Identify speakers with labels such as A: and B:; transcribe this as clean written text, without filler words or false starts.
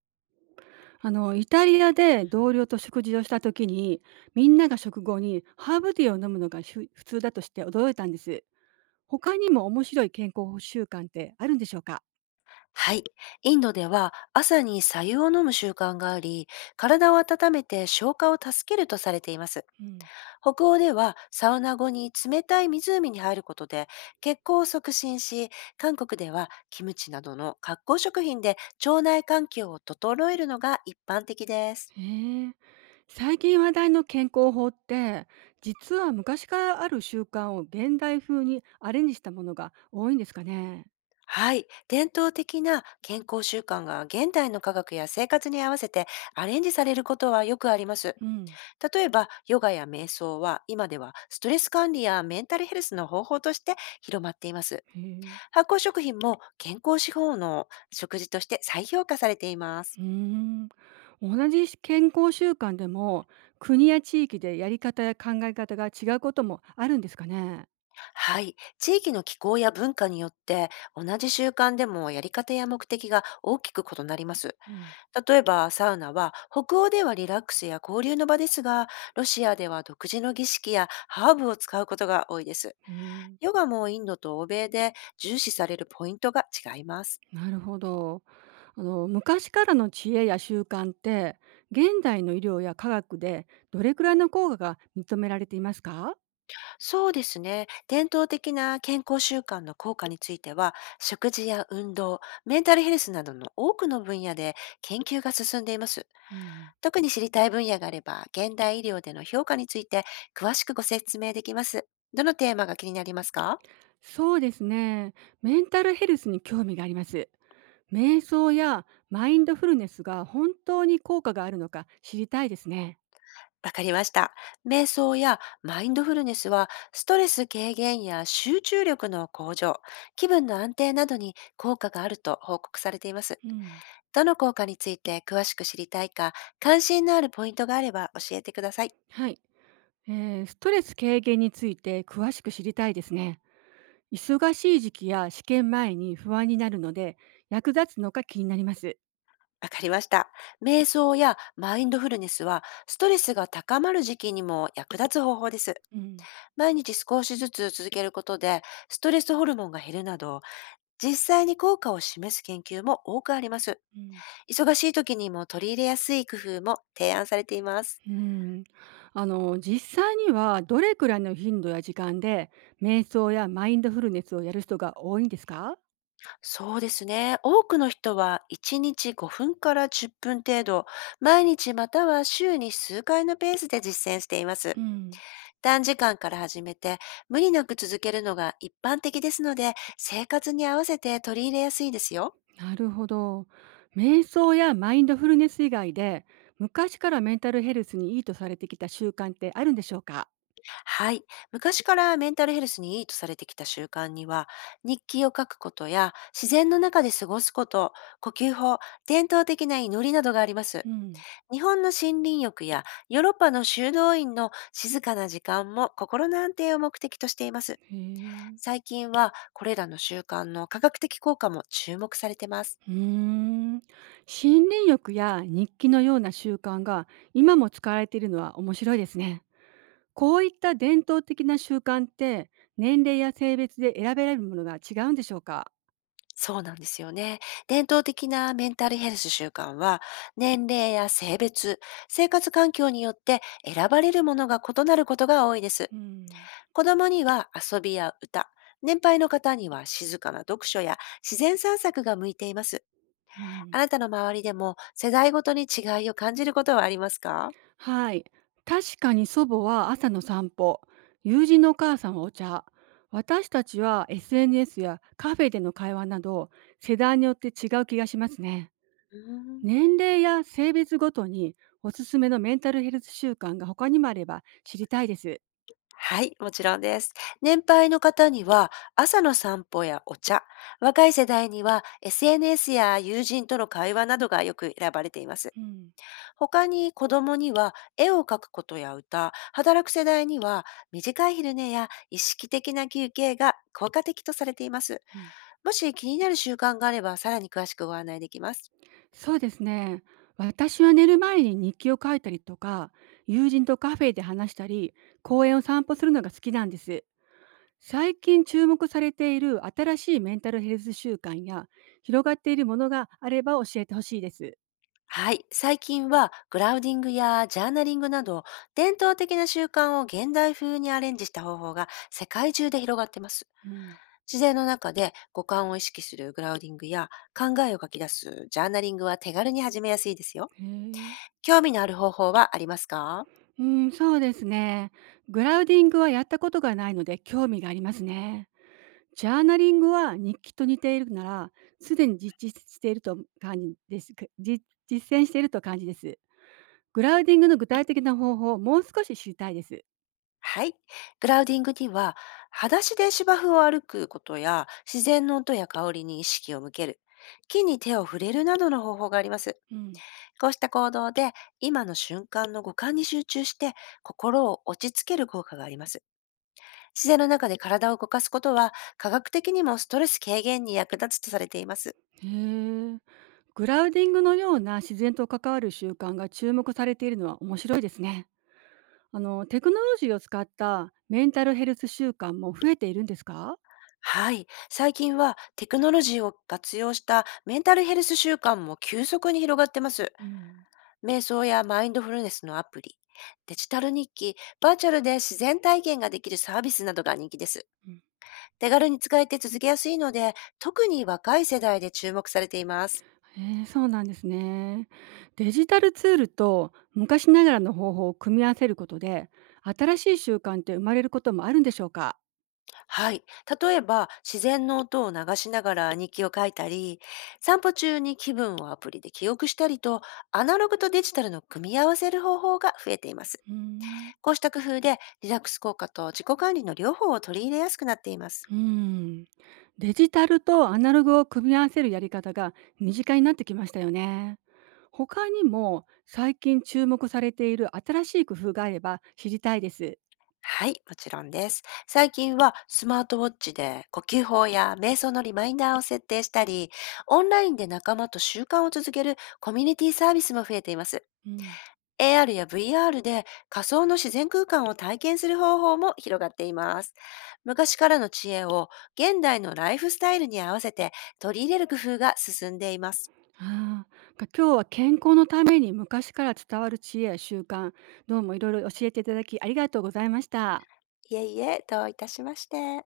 A: イタリアで同僚と食事をした時に、みんなが食後にハーブティーを飲むのが普通だとして驚いたんです。他にも面白い健康習慣ってあるんでしょうか？
B: はい。インドでは朝に白湯を飲む習慣があり、体を温めて消化を助けるとされています。
A: うん。
B: 北欧ではサウナ後に冷たい湖に入ることで血行を促進し、韓国ではキムチなどの発酵食品で腸内環境を整えるのが一般的です。
A: へえ。最近話題の健康法って、実は昔からある習慣を現代風にアレンジしたものが多いんですかね。
B: はい。伝統的な健康習慣が現代の科学や生活に合わせてアレンジされることはよくあります。
A: うん。
B: 例えば、ヨガや瞑想は今ではストレス管理やメンタルヘルスの方法として広まっています。
A: へえ。
B: 発酵食品も健康志向の食事として再評価されています。
A: うーん。同じ健康習慣でも、国や地域でやり方や考え方が違うこともあるんですかね。
B: はい。地域の気候や文化によって同じ習慣でもやり方や目的が大きく異なります。
A: うん。
B: 例えば、サウナは北欧ではリラックスや交流の場ですが、ロシアでは独自の儀式やハーブを使うことが多いです。
A: へえ。
B: ヨガもインドと欧米で重視されるポイントが違います。
A: なるほど。昔からの知恵や習慣って、現代の医療や科学でどれくらいの効果が認められていますか？
B: そうですね。伝統的な健康習慣の効果については、食事や運動、メンタルヘルスなどの多くの分野で研究が進んでいます。
A: うん。
B: 特に知りたい分野があれば、現代医療での評価について詳しくご説明できます。どのテーマが気になりますか。
A: そうですね。メンタルヘルスに興味があります。瞑想やマインドフルネスが本当に効果があるのか知りたいですね。
B: わかりました。瞑想やマインドフルネスは、ストレス軽減や集中力の向上、気分の安定などに効果があると報告されています。
A: うん。
B: どの効果について詳しく知りたいか、関心のあるポイントがあれば教えてください。
A: はい。ストレス軽減について詳しく知りたいですね。忙しい時期や試験前に不安になるので、役立つのか気になります。
B: わかりました。瞑想やマインドフルネスは、ストレスが高まる時期にも役立つ方法です。
A: うん。
B: 毎日少しずつ続けることで、ストレスホルモンが減るなど、実際に効果を示す研究も多くあります。
A: うん。
B: 忙しい時にも取り入れやすい工夫も提案されています。
A: うん。実際にはどれくらいの頻度や時間で瞑想やマインドフルネスをやる人が多いんですか？
B: そうですね。多くの人は1日5分から10分程度、毎日または週に数回のペースで実践しています。
A: うん。
B: 短時間から始めて、無理なく続けるのが一般的ですので、生活に合わせて取り入れやすいですよ。
A: なるほど。瞑想やマインドフルネス以外で、昔からメンタルヘルスにいいとされてきた習慣ってあるんでしょうか？
B: はい。昔からメンタルヘルスにいいとされてきた習慣には、日記を書くことや、自然の中で過ごすこと、呼吸法、伝統的な祈りなどがあります。
A: うん。
B: 日本の森林浴やヨーロッパの修道院の静かな時間も心の安定を目的としています。
A: へえ。
B: 最近はこれらの習慣の科学的効果も注目されてます。
A: うーん。森林浴や日記のような習慣が今も使われているのは面白いですね。こういった伝統的な習慣って、年齢や性別で選べられるものが違うんでしょうか？
B: そうなんですよね。伝統的なメンタルヘルス習慣は年齢や性別、生活環境によって選ばれるものが異なることが多いです。
A: うん。
B: 子供には遊びや歌、年配の方には静かな読書や自然散策が向いています。
A: うん。
B: あなたの周りでも世代ごとに違いを感じることはありますか？
A: はい。確かに、祖母は朝の散歩、友人のお母さんはお茶、私たちは SNS やカフェでの会話など、世代によって違う気がしますね。
B: うーん。
A: 年齢や性別ごとにおすすめのメンタルヘルス習慣が他にもあれば知りたいです。
B: はい、もちろんです。年配の方には朝の散歩やお茶、若い世代には SNS や友人との会話などがよく選ばれています。
A: うん。
B: 他に子供には絵を描くことや歌、働く世代には短い昼寝や意識的な休憩が効果的とされています。
A: うん。
B: もし気になる習慣があれば、さらに詳しくご案内できます。
A: そうですね。私は寝る前に日記を書いたりとか、友人とカフェで話したり、公園を散歩するのが好きなんです。最近注目されている新しいメンタルヘルス習慣や広がっているものがあれば教えてほしいです。
B: はい。最近は、グラウディングやジャーナリングなど、伝統的な習慣を現代風にアレンジした方法が世界中で広がってます。
A: うん。
B: 自然の中で五感を意識するグラウディングや、考えを書き出すジャーナリングは手軽に始めやすいですよ。
A: へえ。
B: 興味のある方法はありますか。
A: うん。そうですね。グラウディングはやったことがないので興味がありますね。ジャーナリングは日記と似ているなら、すでに実践していると感じです。実践していると感じです。グラウディングの具体的な方法をもう少し知りたいです。
B: はい。グラウディングには、裸足で芝生を歩くことや、自然の音や香りに意識を向ける、木に手を触れるなどの方法があります。
A: うん。
B: こうした行動で今の瞬間の五感に集中して心を落ち着ける効果があります。自然の中で体を動かすことは科学的にもストレス軽減に役立つとされています。
A: へえ。グラウディングのような自然と関わる習慣が注目されているのは面白いですね。テクノロジーを使ったメンタルヘルス習慣も増えているんですか？
B: はい。最近はテクノロジーを活用したメンタルヘルス習慣も急速に広がってます。
A: うん。
B: 瞑想やマインドフルネスのアプリ、デジタル日記、バーチャルで自然体験ができるサービスなどが人気です。
A: うん。
B: 手軽に使えて続けやすいので、特に若い世代で注目されています。
A: へえ。そうなんですね。デジタルツールと昔ながらの方法を組み合わせることで、新しい習慣って生まれることもあるんでしょうか？
B: はい。例えば、自然の音を流しながら日記を書いたり、散歩中に気分をアプリで記憶したりと、アナログとデジタルの組み合わせる方法が増えています。
A: うん。
B: こうした工夫で、リラックス効果と自己管理の両方を取り入れやすくなっています。
A: うん。デジタルとアナログを組み合わせるやり方が身近になってきましたよね。他にも最近注目されている新しい工夫があれば知りたいです。
B: はい、もちろんです。最近はスマートウォッチで呼吸法や瞑想のリマインダーを設定したり、オンラインで仲間と習慣を続けるコミュニティサービスも増えています。
A: うん。
B: AR や VR で仮想の自然空間を体験する方法も広がっています。昔からの知恵を現代のライフスタイルに合わせて取り入れる工夫が進んでいます。
A: ああ。今日は健康のために昔から伝わる知恵や習慣、どうもいろいろ教えていただきありがとうございました。
B: いえいえ、どういたしまして。